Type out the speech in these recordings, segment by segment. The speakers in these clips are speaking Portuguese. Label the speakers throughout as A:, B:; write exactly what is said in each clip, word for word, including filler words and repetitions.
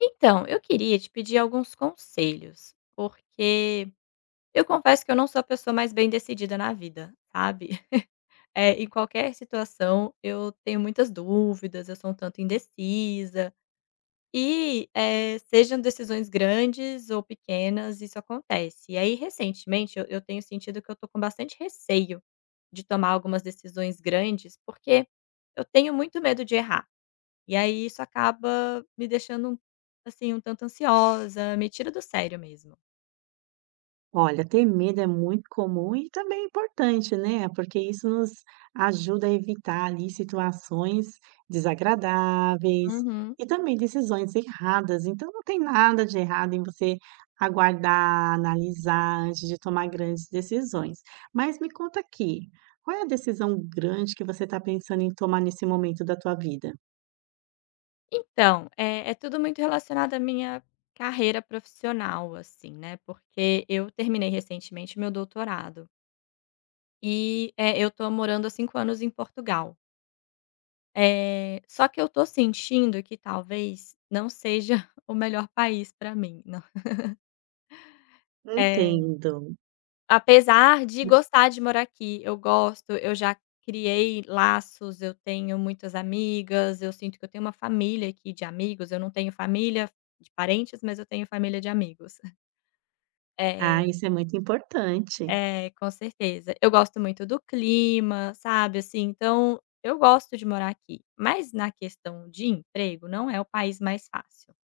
A: Então, eu queria te pedir alguns conselhos, porque eu confesso que eu não sou a pessoa mais bem decidida na vida, sabe? É, em qualquer situação eu tenho muitas dúvidas, eu sou um tanto indecisa. E eh, sejam decisões grandes ou pequenas, isso acontece. E aí, recentemente, eu, eu tenho sentido que eu tô com bastante receio de tomar algumas decisões grandes, porque eu tenho muito medo de errar e aí isso acaba me deixando, um, assim, um tanto ansiosa, me tira do sério mesmo.
B: Olha, ter medo é muito comum e também é importante, né? Porque isso nos ajuda a evitar ali situações desagradáveis
A: Uhum.
B: e também decisões erradas. Então, não tem nada de errado em você aguardar, analisar antes de tomar grandes decisões. Mas me conta aqui, qual é a decisão grande que você está pensando em tomar nesse momento da tua vida?
A: Então, é é tudo muito relacionado à minha carreira profissional, assim, né, porque eu terminei recentemente meu doutorado e, eh, eu estou morando há cinco anos em Portugal. Eh, só que eu estou sentindo que talvez não seja o melhor país para mim, não. Eh
B: Entendo.
A: Apesar de gostar de morar aqui, eu gosto, eu já criei laços, eu tenho muitas amigas, eu sinto que eu tenho uma família aqui de amigos, eu não tenho família de parentes, mas eu tenho família de amigos.
B: Ah,
A: É,
B: isso é muito importante.
A: é, com certeza. Eu gosto muito do clima, sabe, assim, então eu gosto de morar aqui, mas na questão de emprego não é o país mais fácil.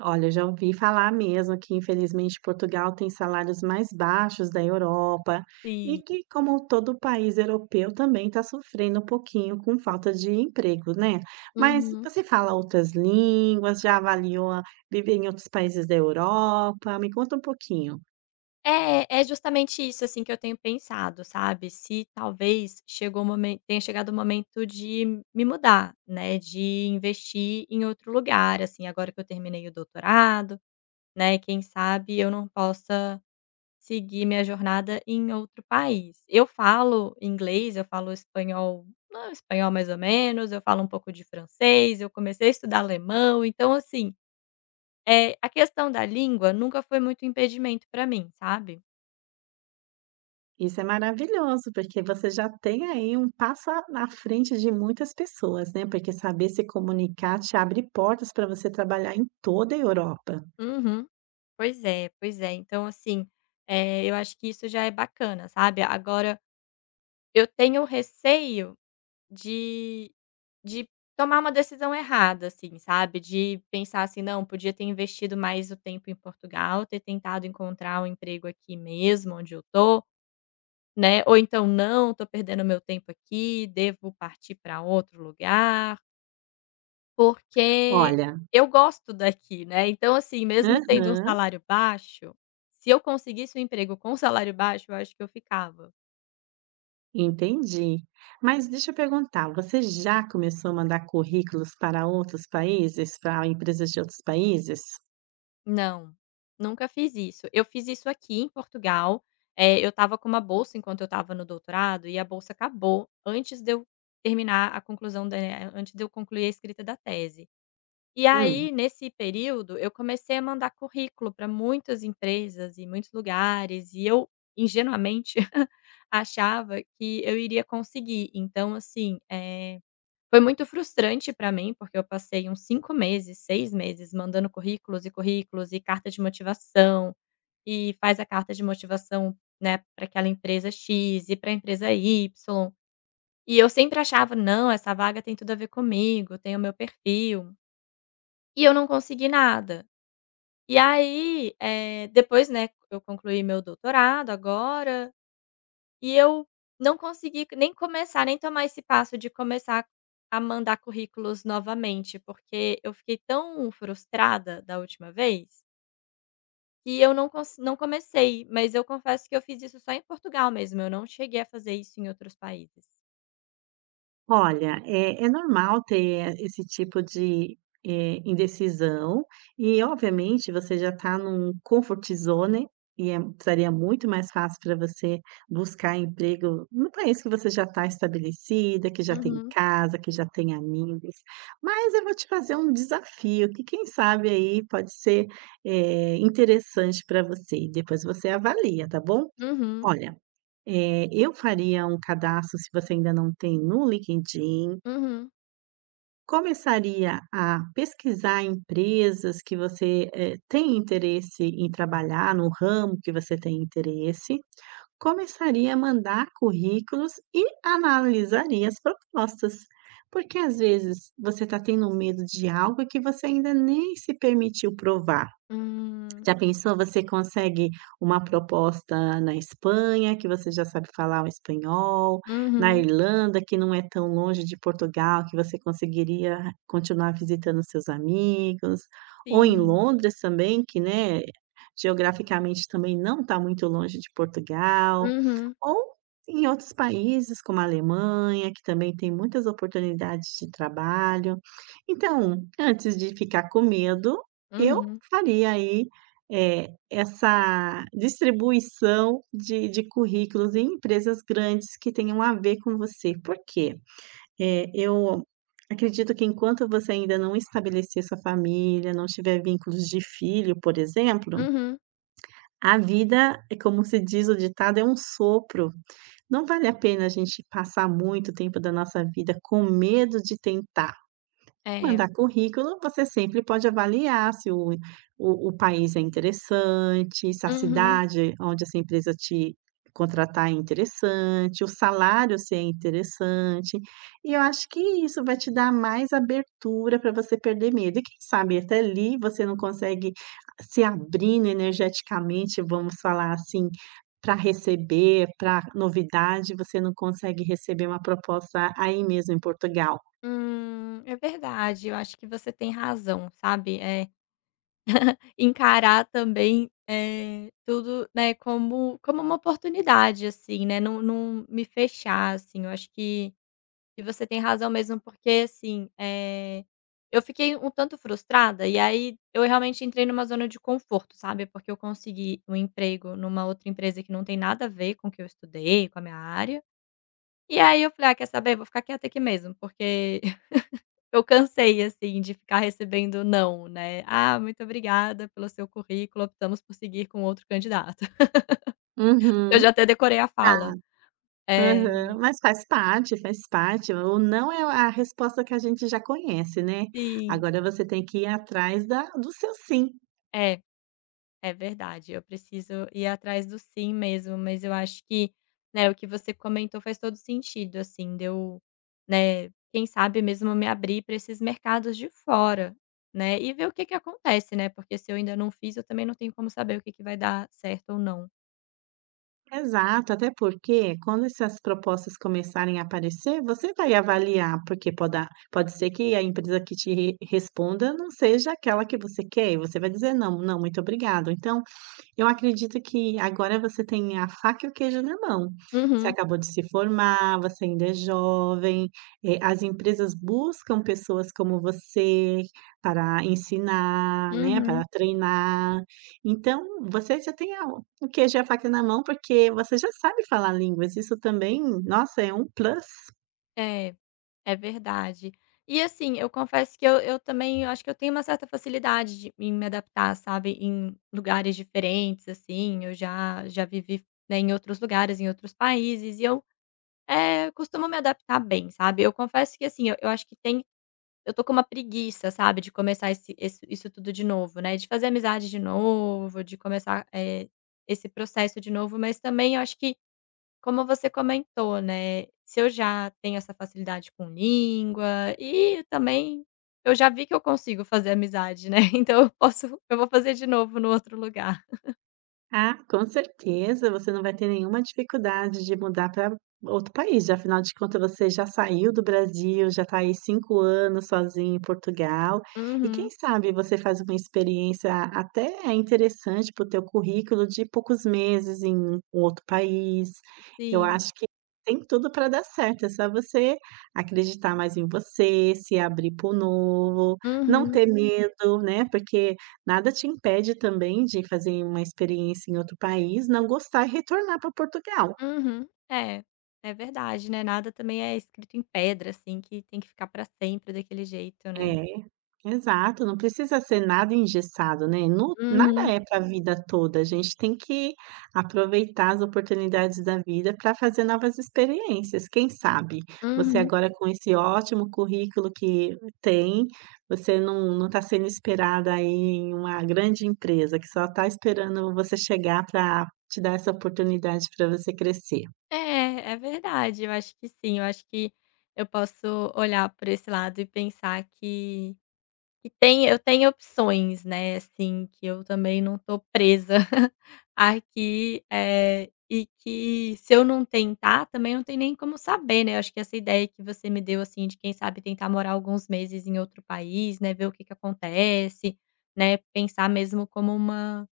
B: Olha, já ouvi falar mesmo que, infelizmente, Portugal tem salários mais baixos da Europa e
A: Sim.
B: que, como todo país europeu, também está sofrendo um pouquinho com falta de emprego, né? Mas
A: Uhum.
B: você fala outras línguas, já avaliou a- viver em outros países da Europa? Me conta um pouquinho.
A: É, é justamente isso, assim, que eu tenho pensado, sabe, se talvez chegou o momento, tenha chegado o momento de me mudar, né, de investir em outro lugar, assim, agora que eu terminei o doutorado, né, quem sabe eu não possa seguir minha jornada em outro país. Eu falo inglês, eu falo espanhol não, espanhol mais ou menos, eu falo um pouco de francês, eu comecei a estudar alemão, então assim, é a questão da língua nunca foi muito impedimento para mim, sabe?
B: Isso é maravilhoso, porque você já tem aí um passo a- na frente de muitas pessoas, né? Porque saber se comunicar te abre portas para você trabalhar em toda a Europa.
A: Uhum. Pois é, pois é. Então assim, eh, eu acho que isso já é bacana, sabe. Agora eu tenho receio de de tomar uma decisão errada, assim, sabe, de pensar assim: "Não, podia ter investido mais o tempo em Portugal, ter tentado encontrar um emprego aqui mesmo onde eu tô, né, ou então: "Não, estou perdendo meu tempo aqui, devo partir para outro lugar". Porque
B: Olha,
A: eu gosto daqui, né, então, assim, mesmo tendo um
B: aham.
A: salário baixo, se eu conseguisse um emprego com salário baixo, eu acho que eu ficava.
B: Entendi. Mas deixa eu perguntar, você já começou a mandar currículos para outros países, para empresas de outros países?
A: Não, nunca fiz isso. Eu fiz isso aqui em Portugal, eh, eu estava com uma bolsa enquanto eu estava no doutorado e a bolsa acabou antes de eu terminar a conclusão da antes de eu concluir a escrita da tese. E
B: Hum.
A: aí, nesse período, eu comecei a mandar currículo para muitas empresas e muitos lugares, e eu ingenuamente achava que eu iria conseguir. Então, assim, eh, foi muito frustrante para mim, porque eu passei uns cinco meses, seis meses mandando currículos e currículos e carta de motivação, e faz a carta de motivação, né, para aquela empresa X e para a empresa Y. E eu sempre achava: "Não, essa vaga tem tudo a ver comigo, tem o meu perfil", e eu não consegui nada. E aí, eh, depois, né, eu concluí meu doutorado agora, e eu não consegui nem começar, nem tomar esse passo de começar a mandar currículos novamente, porque eu fiquei tão frustrada da última vez, que eu não cons não comecei, mas eu confesso que eu fiz isso só em Portugal mesmo, eu não cheguei a fazer isso em outros países.
B: Olha, é é normal ter esse tipo de, eh, indecisão e obviamente você já está num comfort zone e é seria muito mais fácil para você buscar emprego num país que você já está estabelecida, que já tem
A: Uhum,
B: casa, que já tem amigos. Mas eu vou te fazer um desafio que quem sabe aí pode ser, eh, interessante para você e depois você avalia, tá bom?
A: uhum,
B: Olha, eh, eu faria um cadastro, se você ainda não tem, no LinkedIn.
A: uhum,
B: Começaria a pesquisar empresas que você, eh, tem interesse em trabalhar, no ramo que você tem interesse. Começaria a mandar currículos e analisaria as propostas. Porque, às vezes, você está tendo medo de algo que você ainda nem se permitiu provar.
A: hum,
B: Já pensou, você consegue uma proposta na Espanha, que você já sabe falar o espanhol, na
A: uhum,
B: Irlanda, que não é tão longe de Portugal, que você conseguiria continuar visitando seus amigos, ou em
A: sim,
B: Londres também, que, né, geograficamente também não está muito longe de Portugal,
A: uhum,
B: ou em outros países como a Alemanha, que também tem muitas oportunidades de trabalho. Então, antes de ficar com medo, eu
A: uhum,
B: faria aí é, essa distribuição de de currículos em empresas grandes que tenham a ver com você. Por quê? Eh, eu acredito que enquanto você ainda não estabelecer sua família, não tiver vínculos de filho, por exemplo,
A: uhum,
B: a vida é como se diz o ditado, é um sopro. Não vale a pena a gente passar muito tempo da nossa vida com medo de tentar.
A: é,
B: Mandar currículo, você sempre pode avaliar se o o o país é interessante, se a
A: uhum.
B: cidade onde essa empresa te contratar é interessante, o salário se é interessante. E eu acho que isso vai te dar mais abertura para você perder medo. E quem sabe até ali você não consegue se abrindo energeticamente, vamos falar assim, para receber, para novidade, você não consegue receber uma proposta aí mesmo em Portugal.
A: Hum, é verdade, eu acho que você tem razão, sabe. É encarar também, eh, tudo, né, como como uma oportunidade, assim, né, não não me fechar, assim, eu acho que que você tem razão mesmo, porque, assim, eh, eu fiquei um tanto frustrada e aí eu realmente entrei numa zona de conforto, sabe, porque eu consegui um emprego numa outra empresa que não tem nada a ver com o que eu estudei, com a minha área, e aí eu falei: "Ah, quer saber, vou ficar quieta aqui mesmo, porque". Eu cansei, assim, de ficar recebendo "não", né. "Ah, muito obrigada pelo seu currículo, optamos por seguir com outro candidato". Eu
B: Uhum.
A: já até decorei a
B: Ah.
A: fala. É,
B: Aham, mas faz parte, faz parte. O não é a resposta que a gente já conhece, né.
A: sim.
B: Agora você tem que ir atrás da do seu sim.
A: É, é verdade, eu preciso ir atrás do "sim" mesmo, mas eu acho que, né, o que você comentou faz todo sentido, assim. Deu, né, quem sabe mesmo me abrir para esses mercados de fora, né, e ver o que que acontece, né, porque se eu ainda não fiz, eu também não tenho como saber o que que vai dar certo ou não.
B: Exato, até porque quando essas propostas começarem a aparecer, você vai avaliar, porque poda pode ser que a empresa que te re responda não seja aquela que você quer e você vai dizer: "Não, não, muito obrigado". Então, eu acredito que agora você tem a faca e o queijo na mão. Você
A: Uhum,
B: acabou de se formar, você ainda é jovem, eh, as empresas buscam pessoas como você para ensinar, né, para
A: uhum.
B: treinar. Então, você já tem a o o queijo e a faca na mão, porque você já sabe falar línguas. Isso também, nossa, é um plus.
A: É. É verdade. E assim, eu confesso que eu eu também acho que eu tenho uma certa facilidade de em me adaptar, sabe, em lugares diferentes, assim, eu já já vivi, né, em outros lugares, em outros países e eu, eh, costumo me adaptar bem, sabe. Eu confesso que assim, eu eu acho que tem eu tô com uma preguiça, sabe, de começar esse esse isso tudo de novo, né, de fazer amizade de novo, de começar, eh, esse processo de novo, mas também eu acho que como você comentou, né, se eu já tenho essa facilidade com língua e também eu já vi que eu consigo fazer amizade, né, então eu posso eu vou fazer de novo no outro lugar.
B: Ah, com certeza, você não vai ter nenhuma dificuldade de mudar para outro país, afinal de contas você já saiu do Brasil, já está aí cinco anos sozinho em Portugal, e quem
A: Uhum.
B: sabe você faz uma experiência até é interessante para o teu currículo de poucos meses em um outro país. Eu
A: Sim.
B: acho que tem tudo para dar certo, é só você acreditar mais em você, se abrir para o novo, não
A: Uhum.
B: ter medo, né, porque nada te impede também de fazer uma experiência em outro país, não gostar e retornar para Portugal.
A: Uhum. É, é verdade, né, nada também é escrito em pedra, assim, que tem que ficar pra sempre daquele jeito, né.
B: É, exato, não precisa ser nada engessado, né, nu nada
A: Uhum.
B: é para a vida toda, a gente tem que aproveitar as oportunidades da vida para fazer novas experiências, quem sabe. Você
A: Uhum.
B: agora com esse ótimo currículo que tem, você não não está sendo esperada aí em uma grande empresa que só está esperando você chegar para te dar essa oportunidade para você crescer.
A: É, é verdade, eu acho que sim, eu acho que eu posso olhar por esse lado e pensar que E tem eu tenho opções, né, assim, que eu também não tô presa aqui, eh, e que se eu não tentar, também não tem nem como saber, né, eu acho que essa ideia que você me deu, assim, de quem sabe tentar morar alguns meses em outro país, né, ver o que que acontece, né, pensar mesmo como uma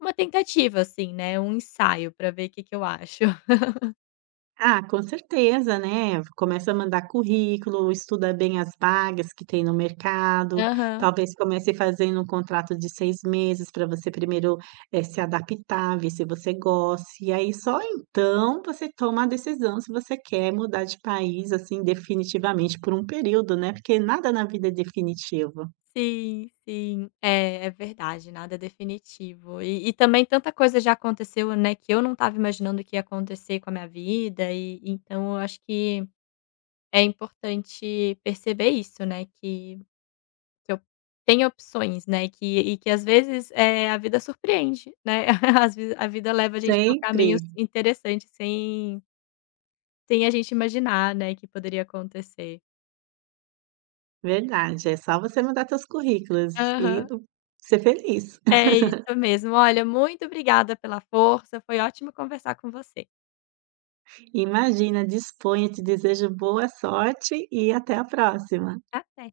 A: uma tentativa, assim, né, um ensaio para ver o que que eu acho.
B: Ah, com certeza, né. Começa a mandar currículo, estuda bem as vagas que tem no mercado,
A: Aham.
B: talvez comece fazendo um contrato de seis meses para você primeiro, eh, se adaptar, ver se você gosta, e aí só então você toma a decisão se você quer mudar de país, assim, definitivamente por um período, né, porque nada na vida é definitivo.
A: Sim, sim. É, é verdade, nada definitivo. E e também tanta coisa já aconteceu, né, que eu não estava imaginando que ia acontecer com a minha vida e então eu acho que é importante perceber isso, né, que que eu tenho opções, né. E que e que às vezes, eh, a vida surpreende, né. Às vezes a vida leva a gente para
B: Sempre,
A: caminhos interessantes sem sem a gente imaginar, né, que poderia acontecer.
B: verdade, é só você mandar seus currículos e
A: Aham.
B: uh, ser feliz.
A: É isso mesmo. Olha, muito obrigada pela força, foi ótimo conversar com você.
B: Imagina, disponha, te desejo boa sorte e até a próxima.
A: Até.